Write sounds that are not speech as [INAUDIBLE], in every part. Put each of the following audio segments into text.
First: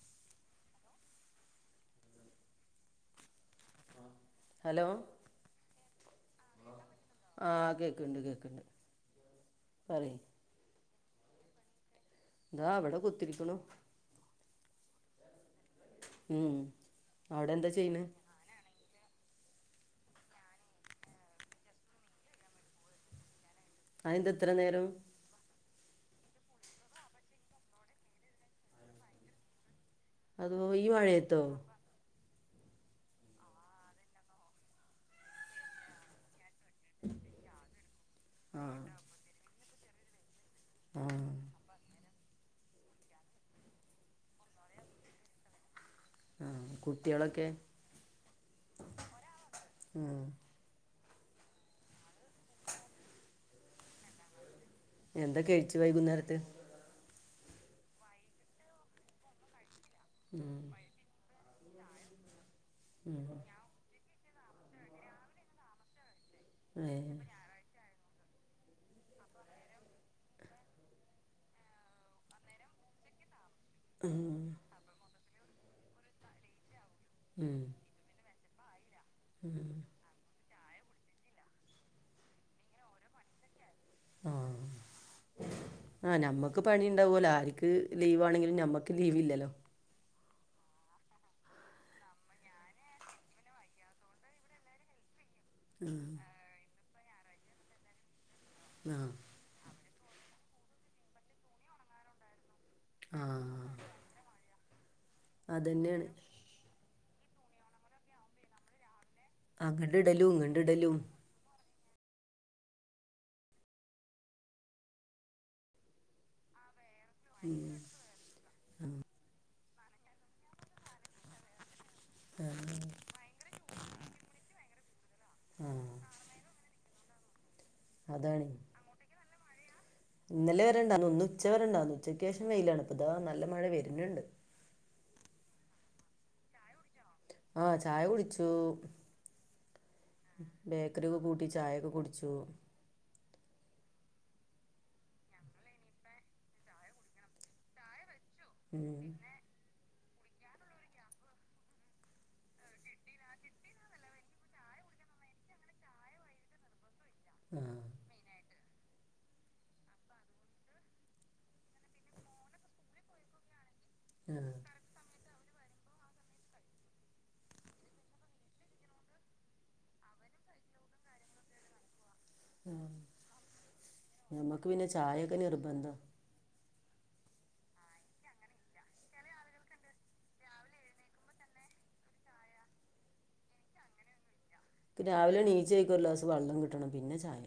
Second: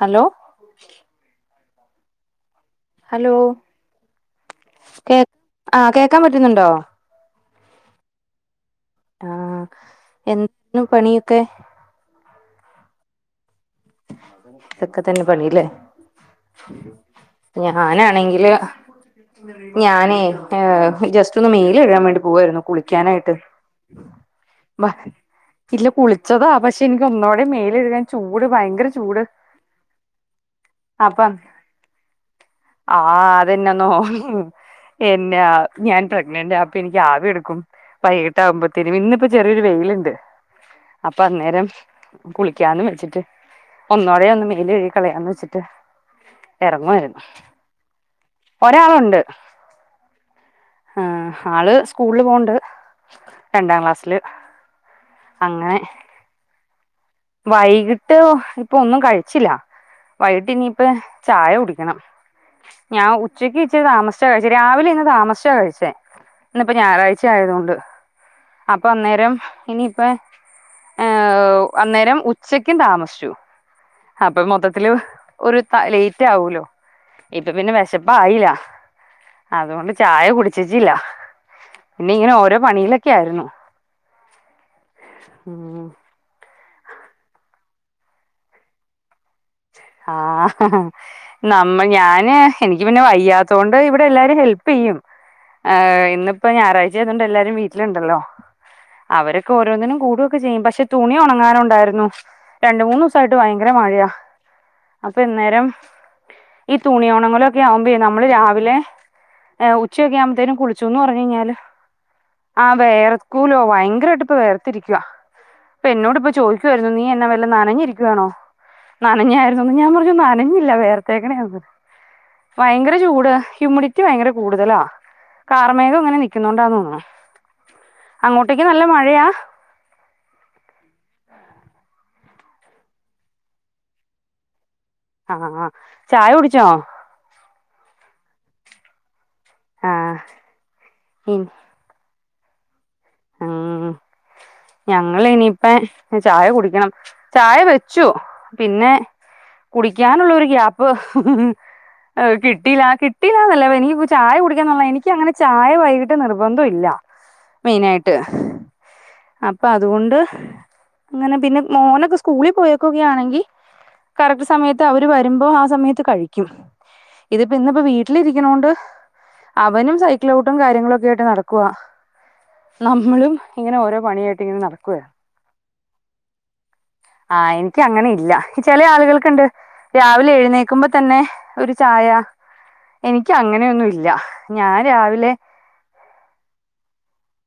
Hello hello hello കേ ആഹ് കേൾക്കാൻ പറ്റുന്നുണ്ടോ? ആഹ് കേൾക്കുണ്ട് കേൾക്കുണ്ട് ആഹ് എന്താണ് പണിയൊക്കെ ദാ വിടകുത്തിരിക്കുണു ഇതൊക്കെ തന്നെ പണില്ലേ ഉം അവിടെ എന്താ ചെയ്യണ് ഞാനാണെങ്കില് ഞാനെ ജസ്റ്റ് ഒന്ന് മേൽ കഴുകാൻ വേണ്ടി പോവായിരുന്നു കുളിക്കാനായിട്ട് അതെന്താ ഇത്ര നേരം ഇല്ല കുളിച്ചതാ പക്ഷെ എനിക്ക് ഒന്നൂടെ മേൽ കഴുകാൻ ചൂട് ഭയങ്കര ചൂട് അതോ ഈ മഴയത്തോ ആഹ് അതെന്നാ ന്നണ് എന്നാ ഞാൻ പ്രഗ്നൻ്റാ ഇപ്പ എനിക്ക് ആവി എടുക്കും വൈകിട്ട് ആ ആവുമ്പത്തേനും ഇന്നിപ്പ ചെറിയൊരു വെയിലുണ്ട് ആ അപ്പാ അന്നേരം കുളിക്കാന്ന് വെച്ചിട്ട് ഒന്നോടെ ഒന്ന് മേൽ കഴുകികളയാന്ന് വെ ച്ചിറ്റാ ആ ഇറങ്ങുമായിരുന്നു കുട്ടികളൊക്കെ ഒരാളുണ്ട് ഉം ആഹ് ആള് സ്കൂളിൽ പോകണ്ട് രണ്ടാം ക്ലാസ്സില് എന്താ കഴിച്ചു അങ്ങനെ വൈ കുന്നേരത്ത് വൈകിട്ട് ഇപ്പം ഒന്നും കഴിച്ചില്ല വൈകിട്ട് ഉം ഇനിപ്പ ചായ കുടിക്കണം ഞാൻ ഉം ഉച്ചക്ക് ഇച്ചിരി താമസിച്ചാ കഴിച്ചേ രാവിലെ ഇന്ന് താമസിച്ചാ കഴിച്ചേ ഇന്ന് ഇപ്പം ഏ ഞായറാഴ്ച ആയതുകൊണ്ട് അപ്പൊ അന്നേരം ഇനിയിപ്പേ ഏഹ് അന്നേരം ഉച്ചക്കും താമസിച്ചു ഉം അപ്പൊ മൊത്ത ത്തിലും ഒരു ലേറ്റ് ആവൂലോ ഇപ്പൊ ഉം പിന്നെ വെ ശപ്പ് ആയില്ല ഉം അതുകൊണ്ട് ചായ കുടിച്ചിച്ചി ല്ല പിന്നെ ഇങ്ങനെ ഓരോ പണിയിലൊക്കെ ആരുന്നു ഉം ആഹ് ഞമ്മുക്ക് പണി ഉണ്ടാവുമല്ലോ ആർക്ക് ലീവാണെങ്കിലും ഞമ്മക്ക് ലീവില്ലല്ലോ ആഹ് നമ്മ ഞാന് എനിക്ക് പിന്നെ വയ്യാത്തോ ണ്ട് ഇവിടെ എല്ലാരും ഹെല്പ് ചെയ്യും ആ ഇന്നിപ്പൊ ഞായറാഴ്ച്ച ആയതുകൊണ്ട് എല്ലാരും വീട്ടിലുണ്ടല്ലോ ആ അവരെ ഓരോന്നിനും കൂടുക്കെ ചെയ്യും പക്ഷെ തുണി ഉണങ്ങാനുണ്ടായിരുന്നു രണ്ട് മൂന്ന് ആ ദിവസായിട്ട് ഭയങ്കര മഴയാ അപ്പൊ ഇന്നേരം അതന്നെയാണ് ഈ തുണിയൊ ണങ്ങലൊ ക്കെ ആവുമ്പേ നമ്മള് രാവിലെ ഏഹ് അങ്ങട്ട് ഉച്ചയൊക്കെ ഇടലും ആവുമ്പത്തേനും ഇങ്ങട്ട് ഇടലും കുളിച്ചൂന്ന് പറഞ്ഞു കഴിഞ്ഞാല് ആഹാ വെയർക്കൂലോ വയങ്കരായിട്ട് ഇപ്പ വെയർത്തിരിക്കുവാ ഇപ്പെന്നോട്പ്പം ചോയ്ക്കു ആയിരുന്നു നീ പിന്നെ വല്ല നനഞ്ഞിരിക്കുവാണോ? നനഞ്ഞായിരുന്നോന്ന് ഞാൻ പറഞ്ഞു നനഞ്ഞില്ല വെയർത്തേക്ണെയാന്ന് ആ ഭയങ്കര ചൂട് ഹ്യൂമിഡിറ്റി കാറ്റ് ഭയങ്കര കൂടുതലാ ആ കാർമേഘം ഇങ്ങനെ നിക്കുന്നോണ്ടാന്ന് തോന്നുണു അതാണ് അങ്ങോട്ടേക്ക് നല്ല മഴയാ? ഇന്നലെ വരെണ്ടാർന്നു ഇന്ന് ഉച്ചവരെണ്ടാർന്നു ഉച്ചയ്ക്ക് ശേഷം വെയിലാണ്. ഇപ്പ ഇതാ നല്ല മഴ വര്ണണ്ട് ആഹ ആ ചായ കുടിച്ചോ? ആ ചായ കുടിച്ചു. ആ ബേക്കറി ഒക്കെ കൂട്ടി ചായയൊക്കെ കുടിച്ചു. ച്ചു. ആഹാ ഞങ്ങൾ ഇനിയിപ്പ ചായ കുടിക്കണം. ചായ വെച്ചു. പിന്നെ ഉം. കുളിക്കാനുള്ള ഒരു ഗ്യാപ്പ് ഹ് ഹ് കിട്ടീല്ല കിട്ടീല്ലാന്നല്ല, എനിക്കിപ്പൊ ചായ കുടിക്കാൻന്നുള്ള എനിക്കങ്ങനെ ചായ വൈകിട്ട് നിർബന്ധവില്ല. ആ മെയിനായിട്ട് അപ്പൊ അതുകൊണ്ട് ഇങ്ങനെ പിന്നെ മോനൊക്കെ സ്കൂളി പോയേക്കുകയാണെങ്കിൽ ആ കറക്ട് സമയത്ത് ത്ത് അവര് വരുമ്പോ ആ സമയത്ത് കഴിക്കും. ഇതിപ്പോ ഇന്ന്പ്പോ വീട്ടിലിരിക്ക്ണോണ്ട് അവനും സൈക്കിൾ ചൗട്ടും കാര്യങ്ങളൊക്കെ ആയിട്ട് നടക്കുവാ. ആ. നമ്മളും ഇങ്ങനെ ഓരോ പണിയായിട്ട് ഇങ്ങനെ നമുക്ക് പിന്നെ നടക്കുവായിരുന്നു ചായയൊക്കെ നിർബന്ധം ആഹ് എൻക്കങ്ങനെ ഇല്ല ചെലയാള്കൾക്ണ്ട്. രാവിലെ എഴുന്നേക്കുമ്പോ തന്നെ ഒരു ചായ എനിക്ക് അങ്ങനെയൊന്നും ഇല്ല. ഞാൻ ഇക്ക് രാവിലെ രാവിലെണിച്ചയ്ക്ക് ഒരു ഗ്ലാസ് വെള്ളം കിട്ടണം പിന്നെ ചായ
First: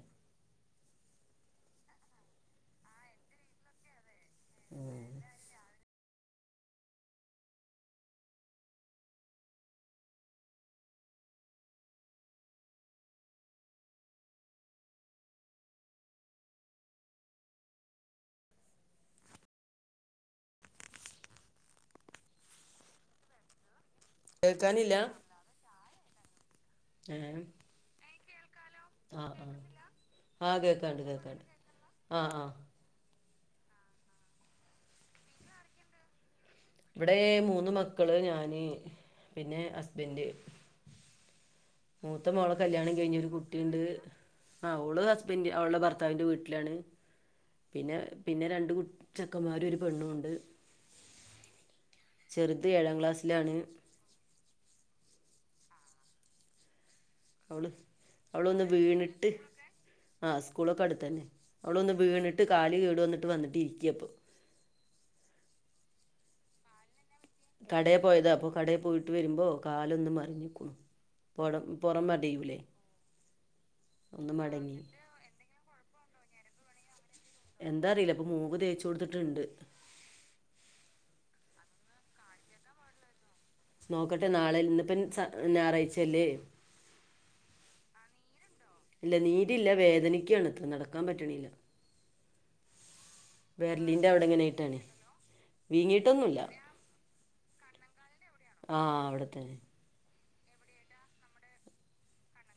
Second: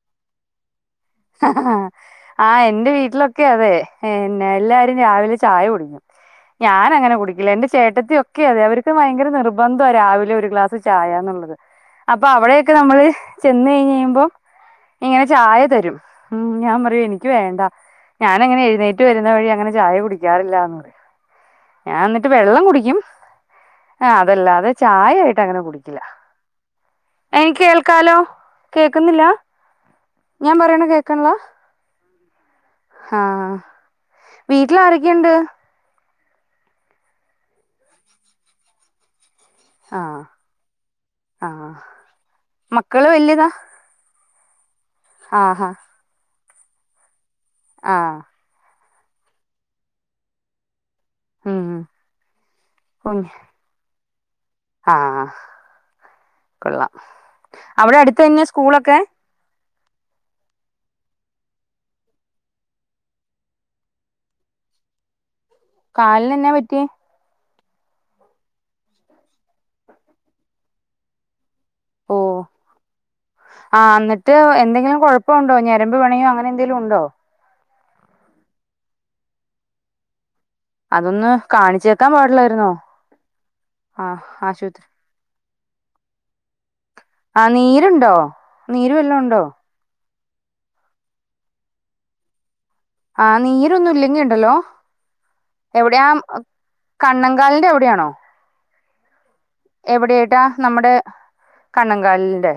ആ എൻ്റെ വീട്ടിലൊക്കെ അതെ പിന്നെ എല്ലാരും രാവിലെ ചായ കുടിക്കും. ഞാനങ്ങനെ കുടിക്കില്ല എന്റെ ചേട്ടത്തി ഒക്കെ അതെ അവർക്ക് ഭയങ്കര നിർബന്ധവാ രാവിലെ ഒരു ഗ്ലാസ് ചായാന്ന്ള്ളത്. അപ്പൊ അവിടെയൊക്കെ നമ്മള് ചെന്ന് കഴിഞ്ഞ് കഴിയുമ്പോം ഇങ്ങനെ ചായ തെരും. ഉം ഞാൻ പറിയും എനിക്ക് വേണ്ട. ഞാനങ്ങനെ എഴുന്നേറ്റ് വെരുന്ന വഴി അങ്ങനെ ചായ കുടിക്കാറില്ലാന്നു പറയാ ഞാ എന്നിട്ട് വെള്ളം കുടിക്കും ആ അതല്ലാതെ കേൾക്കാനില്ല ചായ ആയിട്ട് അങ്ങനെ കുടിക്കില്ല. ഏ എനിക്ക് കേൾക്കാലോ ആ കേക്ക്ന്നില്ല? ആ ഞാൻ പറിന്നെ കേൾക്ക്ല്ലാ? ആഹ ആഹാ ആഹാ വീട്ടിലാരൊക്കെയ്ണ്ട്? ഇവിടെ മൂന്ന് മക്കള് ഞാന് പിന്നെ ആഹ് ഹസ്ബൻഡ് ആഹ് മൂത്ത മോളെ കല്യാണം മക്കള് കഴിഞ്ഞ് ഒരു വല്യതാ കുട്ടിണ്ട്. ആ ഓള് ഹസ്ബൻ്റ ആഹാ അവളുടെ ഭർത്താ ഭത്താവിൻ്റെ വീട്ടിലാണ്. പിന്നെ ആഹ് പിന്നെ രണ്ട് കു ചെക്കമ്മാരും ഒരു പെണ്ണൂണ്ട്. ഉം ചെറ്ത് ഏഴാം ക്ലാസ്സിലാണ്. ആഹാ കൊള്ളാം. അവള് അവിടെ അടുത്ത് തന്നെ അവളൊന്ന് സ്കൂളൊക്കെ വീണട്ട് ആ സ്കൂളൊക്കെ അടുത്തന്നെ അവളൊന്ന് വീണിട്ട് കാല് കേട് വന്നിട്ട് വന്നിട്ട് ഇരിക്ക ഇപ്പോൾ കാലിന് എന്നാ പറ്റിയേ? കടേ പോയതാ അപ്പൊ കടേ പോയിട്ട് വരുമ്പോ കാലൊന്ന് മർഞ്ഞിക്കുണു പടം പൊറം ഓഹ് മടിയൂലേ? ഒന്ന് മടങ്ങി ഇപ്പം ഉണ്ടോ? ഞരമ്പ് പണയോ അങ്ങനെന്തെലുണ്ടോ? എന്താ അറീല്ല ഇപ്പം മൂവ് തേച്ച് കൊടുത്ത്ട്ട്ണ്ട്. അതൊന്ന് കാണിച്ചേക്കാം പാടില്ലായിരുന്നോ? ആഹ് നോക്കട്ടെ നാളെ ആശുപത്രി ഇന്നിപ്പൻസ് ഞാറയിച്ചല്ലേ? ആ നീരുണ്ടോ. നീര് ഇല്ല വല്ലോം ഉണ്ടോ നീരില്ല വേദനിക്കാണ് നടക്കാൻ പറ്റ്ണില്ല. ആഹ് നീരൊന്നും വെരലിന്റെ ഇല്ലെങ്കി അവിടെ ങ്ങനെ ഉണ്ടല്ലോ ആയിട്ടാണ് എവിടെയാ വീങ്ങീട്ടൊന്നുല്ല കണ്ണങ്കാലിന്റെ അവിടെയാണോ? ആഹ് അവ്ടെത്തന്നെ എവിടേയ്ട്ടാ നമ്മടെ കണ്ണങ്കാലിലിന്റെ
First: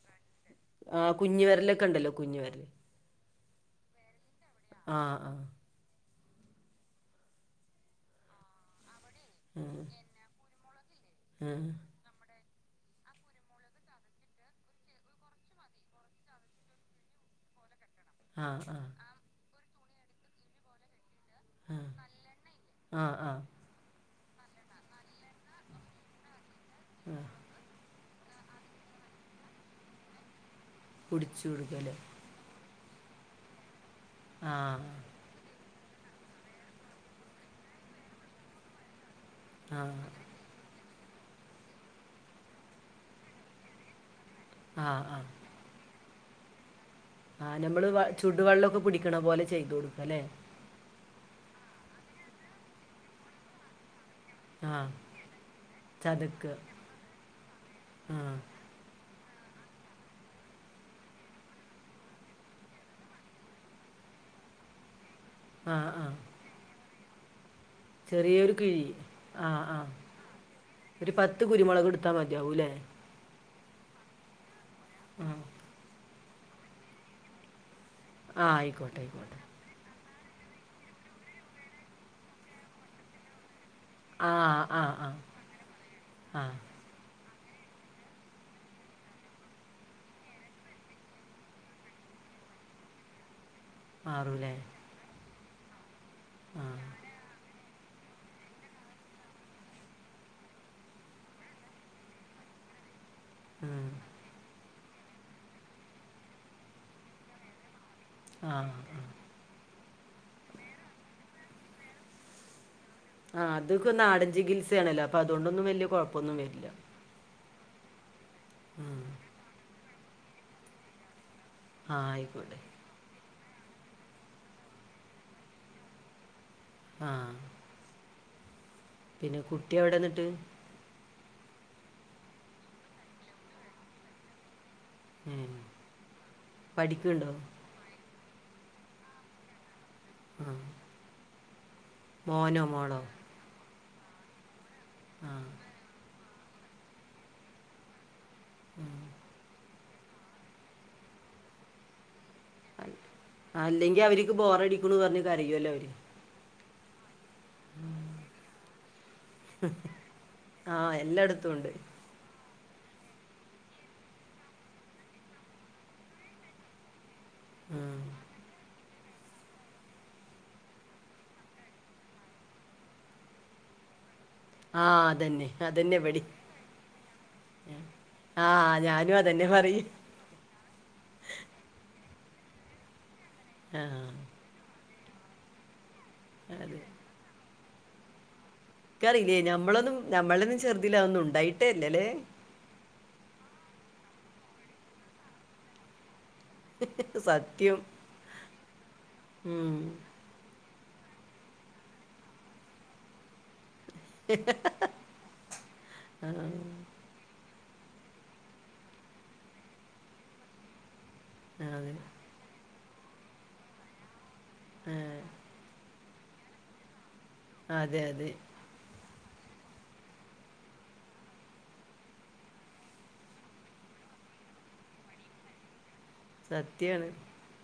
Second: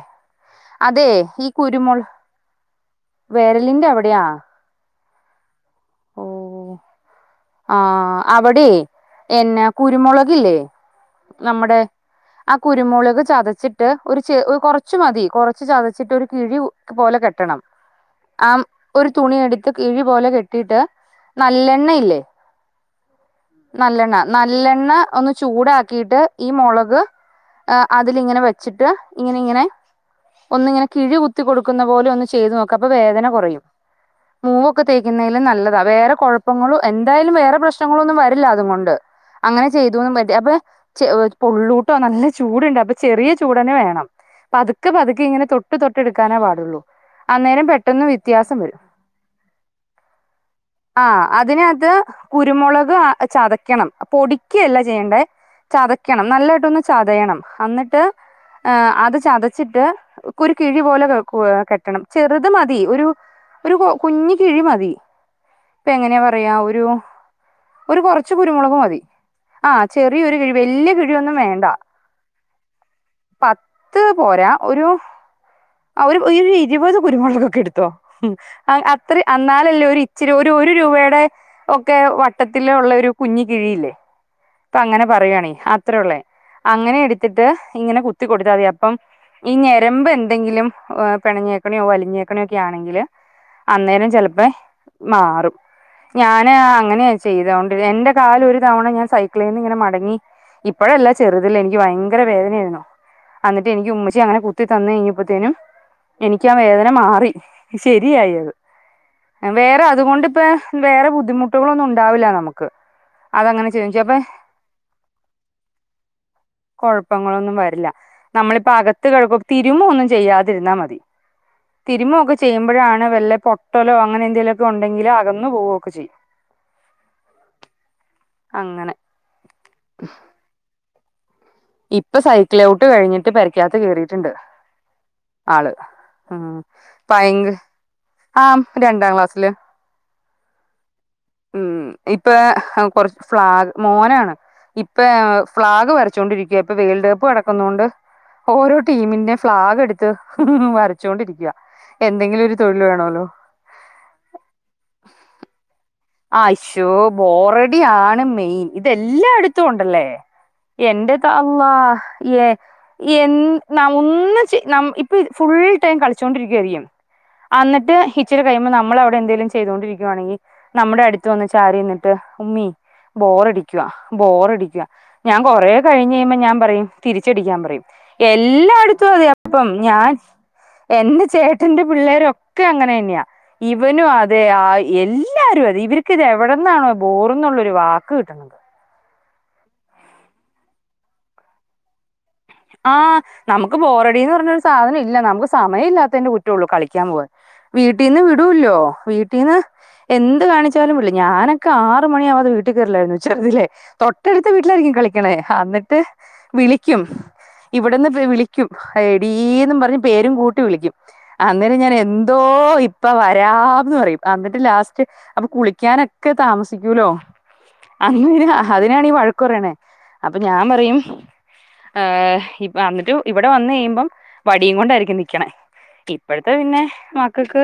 അതെ ആഹ് കുഞ്ഞ് ഈ വിരലൊക്കെ കുരുമുൾ ഉണ്ടല്ലോ കുഞ്ഞ് വിരല് വെര്ലിന്റെ അവിടെയാ ആഹ് ആഹ് ഓഹ് ആഹ് അവിടെ എന്ന കുരുമുളകില്ലേ ആഹ് നമ്മടെ ആഹ് കുരുമുളക് ചതച്ചിട്ട് ഒരു ചി കൊറച്ച് മതി കൊർച്ച് ചതച്ചിട്ട് ഒരു കിഴി പോലെ കെട്ടണം ആഹ് ഒരു തുണി എടുത്ത് കിഴി പോലെ കെട്ടീട്ട് നല്ലെണ്ണല്ലേ ആഹ് ആഹ് ആഹ് നല്ലെണ്ണ നല്ലെണ്ണ ഒന്ന് ചു ചൂടാക്കീട്ട് ഈ മുളക് ആഹ് ഏഹ് അതിലിങ്ങനെ വെച്ചിട്ട് ഇങ്ങനെങ്ങനെ ഒന്നിങ്ങനെ കിഴി കുത്തി പൊടിച്ചു കൊടുക്കുന്ന കൊടുക്കുവല്ലേ പോലൊന്ന് ചെയ്ത് നോക്ക് അപ്പൊ വേദന കുറയും മൂവൊക്കെ ആഹ് തേ ലും നല്ലതാ വേറെ കൊഴപ്പങ്ങളും എന്തായാലും വേറെ പ്രശ്നങ്ങളൊന്നും വരില്ല അതും കൊണ്ട് അങ്ങനെ ആഹ് ചെയ്തൂന്ന് പറ്റെ അപ്പേ ചെവ് പൊള്ളൂട്ടോ നല്ല ചൂട്ണ്ട് അപ്പൊ ചെറിയ ചൂടന്നെ വേണം പതുക്കെ ആഹ് പതുക്കെ ആഹ് ഇങ്ങനെ തൊ ക് തൊട്ടെട്ക്കാനാപാടൊള്ളൂ. ആഹ്‌ നമ്മള് വാ ചൂടു വെള്ളൊക്കെ പിടിക്കണ പോലെ ചെയ്ത്കൊടുക്കാലേ. ആഹ് അതിനത് കുരുമുളക് അ ചതക്കണം പൊടി ക്കല്ല ആഹ് ചെയ്യണ്ടേ ചതക്കണം ചതക്കുക നല്ലതാട്ടൊന്ന് ചതയണം അന്നിട്ട് ആഹ് ഏഹ് അത് ചതച്ചിട്ട് ഒരു കിഴി പോലെ കോ കെട്ടണം ചെറുത് മതി ഒരു ഒരു കു കുഞ്ഞി കിഴി മതി ആഹ് ആഹ് ഇപ്പങ്ങനെയാ പറയാ ഒരു ഒരു ചെറിയൊരു കൊറച്ച്കുരുമുളക് കിഴി മതി ആഹ് ചെറിയൊരു കിഴി വല്യ ഒരു കിഴിയൊന്നും പത്ത് വേണ്ട കുരുമുളക് എടുത്താൽ മതിയാവൂല്ലേ പത്ത് പോരാ ഒരു ഉം ആ ഒര് ഇരുഇരുപത് കുരുമുളകൊക്കെ ഇട്ത്തോ മ് ആഹ് അ ആയിക്കോട്ടെ അത്ര ആയിക്കോട്ടെ അന്നാ ല്ലേ ഒരു ഇച്ചിരി ഒരു ഒരു രൂപയുടെ ഒക്കെ വട്ടത്തിലുള്ള ഒരു കുഞ്ഞി കിഴിയില്ലേ. ആഹ് പ്പ ആഹ് അങ്ങനെ ആഹ് പറയാണെ അത്രൊള്ളേ ആഹ് അങ്ങനെ എടു ത്തിട്ട് ഇങ്ങനെ കുത്തി കൊടുത്താമതി അപ്പം ഈ ഞരമ്പ് എന്ത എന്തെങ്കിലും ആഹ് പിണഞ്ഞേക്കണേ വലിഞ്ഞേക്കണെ ഒക്കെ ആണെങ്കിൽ അന്നേരം ചെലപ്പെ മാറൂല്ലേ മാറും ഞാന് ആഹ് അങ്ങനേയ ചെയ്തോ എന്റെ കാല്ഒരു തവണ ഞാൻ സൈക്കിളീന്നിങ്ങനെ മടങ്ങി ഇപ്പോഴല്ല ചെറുതില് എനിക്ക് ഭയങ്കര വേദനയിരുന്നു അന്നിട്ട് ഉം. എനിക്കു ഉമ്മച്ചി അങ്ങനെ കുത്തി തന്ന് കഴിഞ്ഞപ്പോത്തിനും എനിക്കാവേദന മാറി ആ ശരിയായത്. ആ. വേറെ അതുകൊണ്ടിപ്പൊ വേറെ ബുദ്ധിമുട്ടുകളൊന്നും ഉണ്ടാവില്ല നമക്ക്. ആഹ് അതൊക്കെ നാടൻ ചികിത്സേണെല്ലോ അപ്പൊ അതോണ്ടൊന്നും വല്ല്യ കൊഴപ്പൊന്നുംവര്ല്ല. ഇപ്പം അങ്ങനൊന്നും വരില്ല നമ്മളിപ്പ ഉം. അകത്ത് കഴകു തിരുമ്പൊന്നും ചെയ്യാതിരുന്നാ മതി ആ ആയിക്കോട്ടെ തിരുമ്മൊക്കെചെയുമ്പൊഴാണ് വല്ല പൊട്ടലോ അങ്ങനെന്തെങ്കിലൊക്കെ ഉണ്ടെങ്കില് അകന്നു പോവൊക്കെ ചെയ്യും. ആഹ്. അങ്ങനെ. പിന്നെ കുട്ടി എവിടെന്നിട്ട് ഇപ്പ സൈക്കിള് ചൗട്ട് കഴിഞ്ഞിട്ട് പെരക്യാത്ത് കേറീട്ട്ണ്ട്. ഉം. ആള് ഉം പഠിക്കുന്നുണ്ടോ പയങ്ക് ആഹ് രണ്ടാം ക്ലാസില്. ഉം മ് ഇപ്പ മോളോ കൊർച്ച് ഫ്ളാഗ് മോനാണ്. ആ ഇപ്പഫ്ളാഗ് വര ച്ചോണ്ടിരിക്ക ഇപ്പൊ വേൾഡ് കപ്പ് നടക്കുന്നോണ്ട് ഓരോ ഉം. ടീമിന്റെ ഫ്ളാഗ് എട് ത് വരച്ചോണ്ടിരിക്ക എന്തെങ്കിലൊരു തൊഴിൽ വേണോല്ലോ ആ അല്ലെങ്കി അവര്ക്ക് ബോറടിക്കുംന്ന് പർഞ്ഞ് കരയൊല്ലോ അവര്. ആശോ ബോറടി ആണ് മെയിൻ ഇതെല്ലായിടുത്തുംണ്ടല്ലേ. ആ എന്റെ എല്ലായിടത്തും ഉണ്ട് തളളാഹ് ഏഹ്‌ എ ന ഒന്ന് ന ഇപ്പ ഫുൾ ടൈം കളിച്ചൊണ്ടിരിക്കായിരിക്കും അന്നിട്ട് ഉം. ഇച്ചിരി കഴിയുമ്പോ നമ്മൾ അവിടെ എന്തേലും ചെയ്തോണ്ടിരിക്കുവാണെങ്കിൽ നമ്മുടെ അടുത്ത് വന്ന് ചാരിനിന്നിട്ട് ഉമ്മീ ബോറടിക്കുവാ ബോറടി ആ [INAUDIBLE] ഞാൻ അതന്നെ കൊറെ അതന്നെ കഴിഞ്ഞ് ഇവിടെ കഴിയുമ്പോ ഞാൻ പറയും തിരിച്ചടിക്കാൻ പറയും. ആ എല്ലാടുത്തും ഞാനും അതെ അതന്നെ അപ്പം പറയും ഞാൻ എന്റെ ചേട്ടന്റെ പിള്ളേരൊക്കെ അങ്ങനെന്നെയാ ആ ഇവനും അതെ ആ എല്ല [UNINTELLIGIBLE] ഇവർക്ക് ഇത് അതെ എവിടെന്നാണോ ബോർന്നുള്ളൊരു വാക്ക് കിട്ടണത്. ക്കറിയില്ലേനി ഞമ്മളൊന്നും നമ്മളൊന്നു ചെറുതിലെ അതൊന്നും ഉണ്ടായിട്ടേല്ലലേ ആഹ് നമുക്ക് ബോറടിന്ന് പറഞ്ഞൊരു സാധനം ഇല്ല നമുക്ക് സമയം ഇല്ലാത്തതിന്റെ കു കളിക്കാൻ പോവാൻ സത്യം വീട്ടിന്ന് വിടുല്ലോ വീട്ടിന്ന് ഉം എന്ത് കാണി ച്ചാലും വിടില്ല ഞാനൊക്കെ ആറ് മണിയാവാതെ വീട്ടിൽ കേറില്ലായിരുന്നു ചെറുതിലെ തൊട്ടടുത്ത വീട്ടിലായിരിക്കും കളിക്കണേ എന്നിട്ട് ആഹ് വിളിക്കും. ഇവിടെന്ന് പേവിളിക്കും എടീ ന്നും പറഞ്ഞ് പേരും കൂട്ടി വിളിക്കും അന്നേരം ഞാൻ അതെ എ തോ ഇപ്പൊ വരാന്ന് പറയും എന്നിട്ട് ലാസ്റ്റ് ആഹ് അപ്പൊ കുളിക്കാനൊ ഒക്കെ താമസിക്കൂലോ അതെ അതെ അങ്ങ അതിനാണീ വഴക്കു പറയണേ അപ്പം ഞാൻ പറയും ഏ അന്നിട്ട് ഇവിടെ വന്ന് കഴിയുമ്പം വടിയും കൊണ്ടായിരിക്കും നിക്കണേ ഇപ്പോഴത്തെ പിന്നെ സത്യാണ് മക്കക്ക്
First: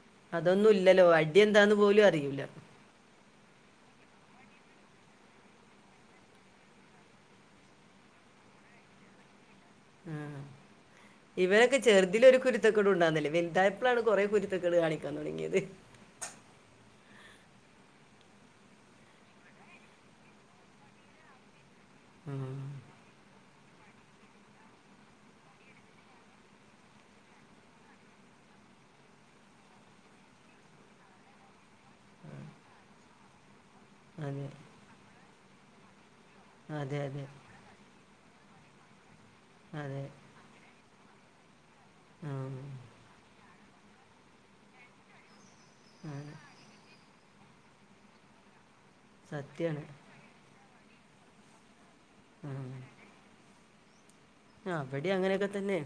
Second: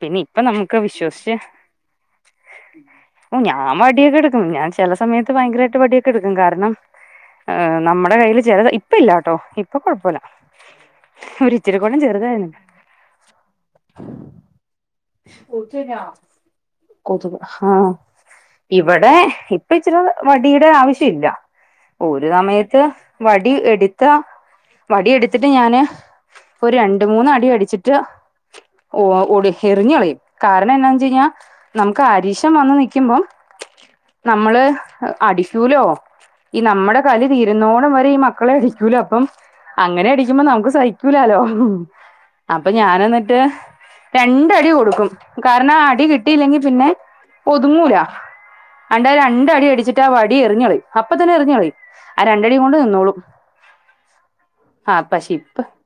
പിന്നെ ഇപ്പൊ അതൊന്നും നമുക്ക് ഇല്ലല്ലോ വിശ്വസിച്ച് അടി എന്താന്ന് പോലും അറിയൂല ഓ ഞാൻ വടിയൊക്കെ എടുക്കും ഞാൻ ചില സമയത്ത് ഭയങ്കരാ യിട്ട് വടിയൊക്കെ എടുക്കും കാരണം ആ നമ്മുടെ കയ്യിൽ ചില ഇപ്പല്ലാട്ടോ ഇപ്പൊ കൊഴപ്പല്ല. ആഹ് ഇവരൊക്കെ ചെറുതിലൊരു കുരുത്തക്കേടുംണ്ടായിരുന്നില്ല വലുതായപ്പളാണ് കുറെ കുരുത്തക്കേട് കാണിക്കാൻ തുടങ്ങിയത് [INAUDIBLE] കൊതുക് ഹാ ഇവിടെ ഇപ്പ ഇച്ചിരി വടിയുടെ ആവിശ്യ ഇല്ല ഒരു ഉം സമയത്ത് വടി എട്ത്ത വടി എടുത്തിട്ട് ഞാൻ ഒരു രണ്ട് മൂന്ന് അടി അടിച്ചിട്ട് ഓ ഒടി എറിഞ്ഞ്കളയും കാരണം എന്താന്ന് വച്ച്കഴിഞ്ഞാ നമുക്ക് അരീശം വന്നു നിക്കുമ്പം അതെ നമ്മള് അടിക്കൂലോ ഈ അതെ നമ്മുടെ അതെ കലി തീരുന്നോണം വരെ ഈ മക്കളെ അടിക്കൂല അപ്പം അതെ അങ്ങനെ അടി ക്കുമ്പം നമുക്ക് സഹിക്കൂലാല്ലോ ഉം അപ്പൊ ഞാൻ എന്നിട്ട് രണ്ടടി കൊടുക്കും കാരണം ആ അടി അതെ കിട്ടിയില്ലെങ്കിൽ പിന്നെ ഒതുങ്ങൂല അണ്ട് രണ്ട് അടി സത്യാണ് അടിച്ചിട്ട് ആ വടി എറിഞ്ഞിളിയും. അപ്പം തന്നെ എറിഞ്ഞ്കളീം ആ രണ്ടടിയും ഉം കൊണ്ട് നിന്നോളും. ആ അവിടേം പക്ഷെ അങ്ങനെയൊക്കെ ഇപ്പ തന്നെ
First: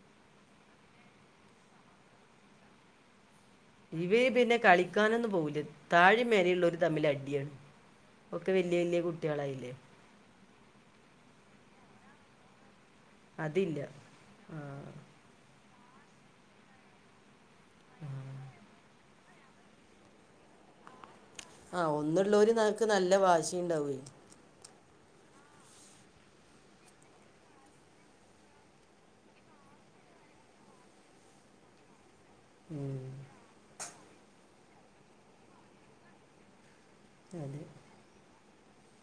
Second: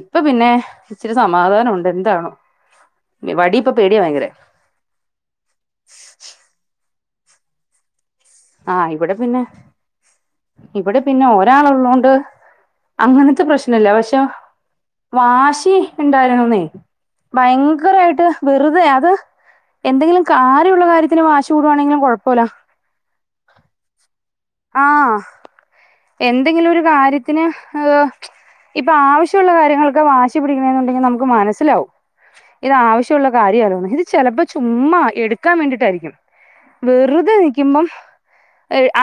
ഇപ്പം പിന്നെ ഇച്ചിരി സമാധാനം ഉണ്ട് ന്താണോ വടി ഇപ്പൊ പേടിയാ ഭയങ്കര ഇവയ് പിന്നെ കളിക്കാനൊന്നും പോവൂല താഴിം മേലെള്ളൊരു തമ്മിൽ അടിണ് ഒക്കെ വല്യ ആ വല്യ ഇവിടെ പിന്നെ കുട്ട്യാളായില്ലേ ഇവിടെ പിന്നെ ഒരാൾള്ളോണ്ട് അങ്ങനത്തെ അതില്ല പ്രശ്നല്ല പക്ഷെ ആ വാശി ഉണ്ടായിരുന്നുന്നേ ഭയങ്കരയിട്ട് വെറുതെ അത് എന്തെങ്കിലും കാര്യള്ള കാര്യത്തിന് വാശി ആഹ് കൂടുവാണെങ്കിലും കുഴപ്പമില്ല ഒന്നുള്ളോര്ന്നാക്ക് നല്ല വാശിണ്ടാവേ ആ എന്തെങ്കിലും ഒരു കാര്യത്തിന് [INAUDIBLE] ഇപ്പൊ ആവശ്യള്ള കാര്യങ്ങൾക്ക് വാശി പിടിക്കണെന്നുണ്ടെങ്കി നമുക്ക് മനസ്സിലാവും ഇത് ഉം ആവശ്യമുള്ള കാര്യയിരുന്ന്. ഇത് ചിലപ്പോ ചുമ്മാ എടുക്കാൻ വേണ്ടീട്ടായിരിക്കും. വെറുതെ അതെ നിക്കുമ്പം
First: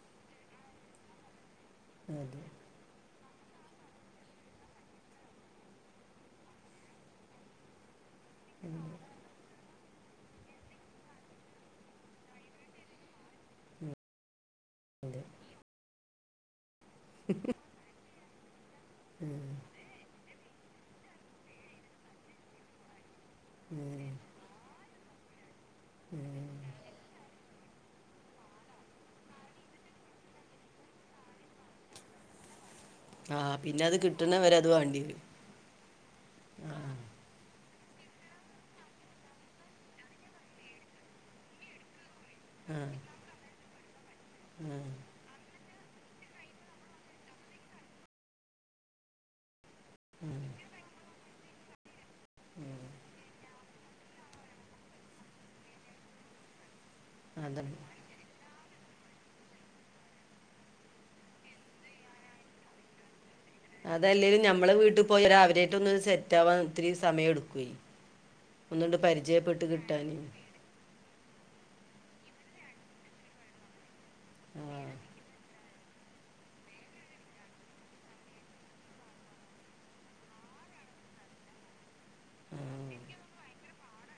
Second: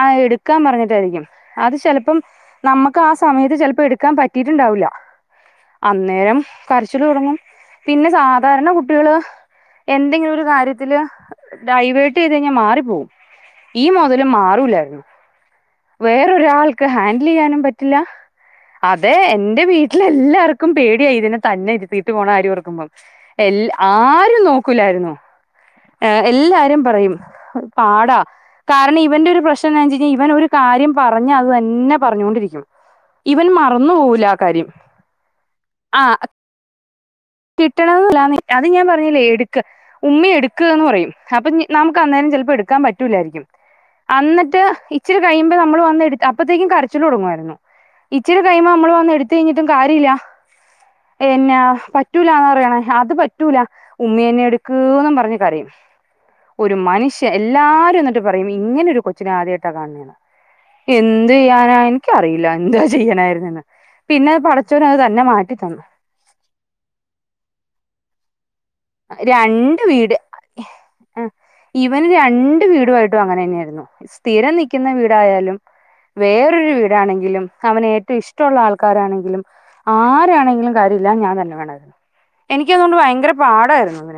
ആ എടുക്കാൻ പറഞ്ഞിട്ടായിരിക്കും. അത് ചിലപ്പം അതെ നമ്മക്ക് ആ സമയത്ത് ചിലപ്പോ എടുക്കാൻ പറ്റീട്ടുണ്ടാവൂല്ല അന്നേരം കരച്ചില് തുടങ്ങും പിന്നെ സാധാരണ കുട്ടിൾ എന്തെങ്കിലും ഒരു കാര്യത്തിൽ ഡൈവേർട്ട് ചെയ്ത് കഴിഞ്ഞാ മാറിപ്പോവും. ഈ മുതലും മാറൂല്ലായിരുന്നു. [INAUDIBLE] വേറൊരാൾക്ക് ഹാൻഡിൽ യ്യാനും പറ്റില്ല അതെ ഉം എന്റെ വീ എല്ലാവർക്കും പേടിയാ ഇതിനെ തന്നെ ഇരുതീട്ടു പോണകാര്യം ഓർക്കുമ്പോ എ ഉം ആരും നോ നോക്കുലായിരുന്നു ഏ എല്ലാവരും പറയും പാടാ കാരണം ഇവന്റെ ഒരു പ്രശ്നം എന്താ വെച്ച് കഴിഞ്ഞാൽ ഇവൻ ഒരു കാര്യം പറഞ്ഞാൽ അത് തന്നെ പറഞ്ഞുകൊണ്ടിരിക്കും. ആ ഇവൻ പിന്നെ മറന്നു അത് പോവുല ആ കിട്ടണവരെ കാര്യം അത് വേണ്ടി വരും ആ കിട്ടണത് എന്നല്ലാന്നേ അത് ഞാൻ പറഞ്ഞില്ലേ എടുക്ക് ഉമ്മി എടുക്ക് എന്ന് പറയും അപ്പൊ നമുക്ക് അന്നേരം ചിലപ്പോ ആ എടുക്കാൻ പറ്റൂല്ലായിരിക്കും. എന്നിട്ട് ആ ഇച്ചിരി കഴിയുമ്പോ നമ്മൾ വന്ന എടുത്തെ അപ്പോഴേത്തേക്കും കരച്ചിൽ തുടങ്ങുമായിരുന്നു. ഇച്ചിരി കഴിയുമ്പോ നമ്മൾ വന്ന് എടുത്ത് കഴിഞ്ഞിട്ടും കാര്യല്ല ആ പിന്നെ പറ്റൂലാന്ന് പറയണേ അത് പറ്റൂല ഉമ്മി എ ന്നെ എടുക്ക് എന്ന് പറയും കരയും. ഒരു മനുഷ്യൻ അതാണ് എല്ലാരും എന്നിട്ട് പറയും ഇങ്ങനെ ഒരു കൊച്ചിനെ ആദ്യമായിട്ടാ കാണണമെന്ന് എന്തിയന എനിക്കറിയില്ല എന്താ ചെയ്യാനായിരുനെന്ന് അത് അല്ലേലും ഞമ്മൾ വീട്ടിൽ പോയ് അവരായിട്ട് തന്നു ഒന്ന്സെറ്റ് പറ്റാവാൻ ഒത്തിരി സമയം എടുക്കേ ഒന്നു അങ്ങട്ട് പരിചയപ്പെട്ട് കിട്ടാൻ. ആ ഇവൻ രണ്ട് വീടുവാ യിട്ടും അങ്ങനെ ന്നെയായിരുന്നു. സ്ഥിരം ആ നിക്കുന്ന വീടായാലും വേറൊരു വീടാണെങ്കിലും, അവൻ ഏറ്റവും ഇഷ്ടമുള്ള ആൾക്കാരാണെങ്കിലും ആരാണെങ്കിലും കാര്യമില്ല ഞാൻ തന്നെ വേണമായിരുന്നു. എനിക്കതുകൊണ്ട് ഭയങ്കര പാടായിരുന്നുഅത്.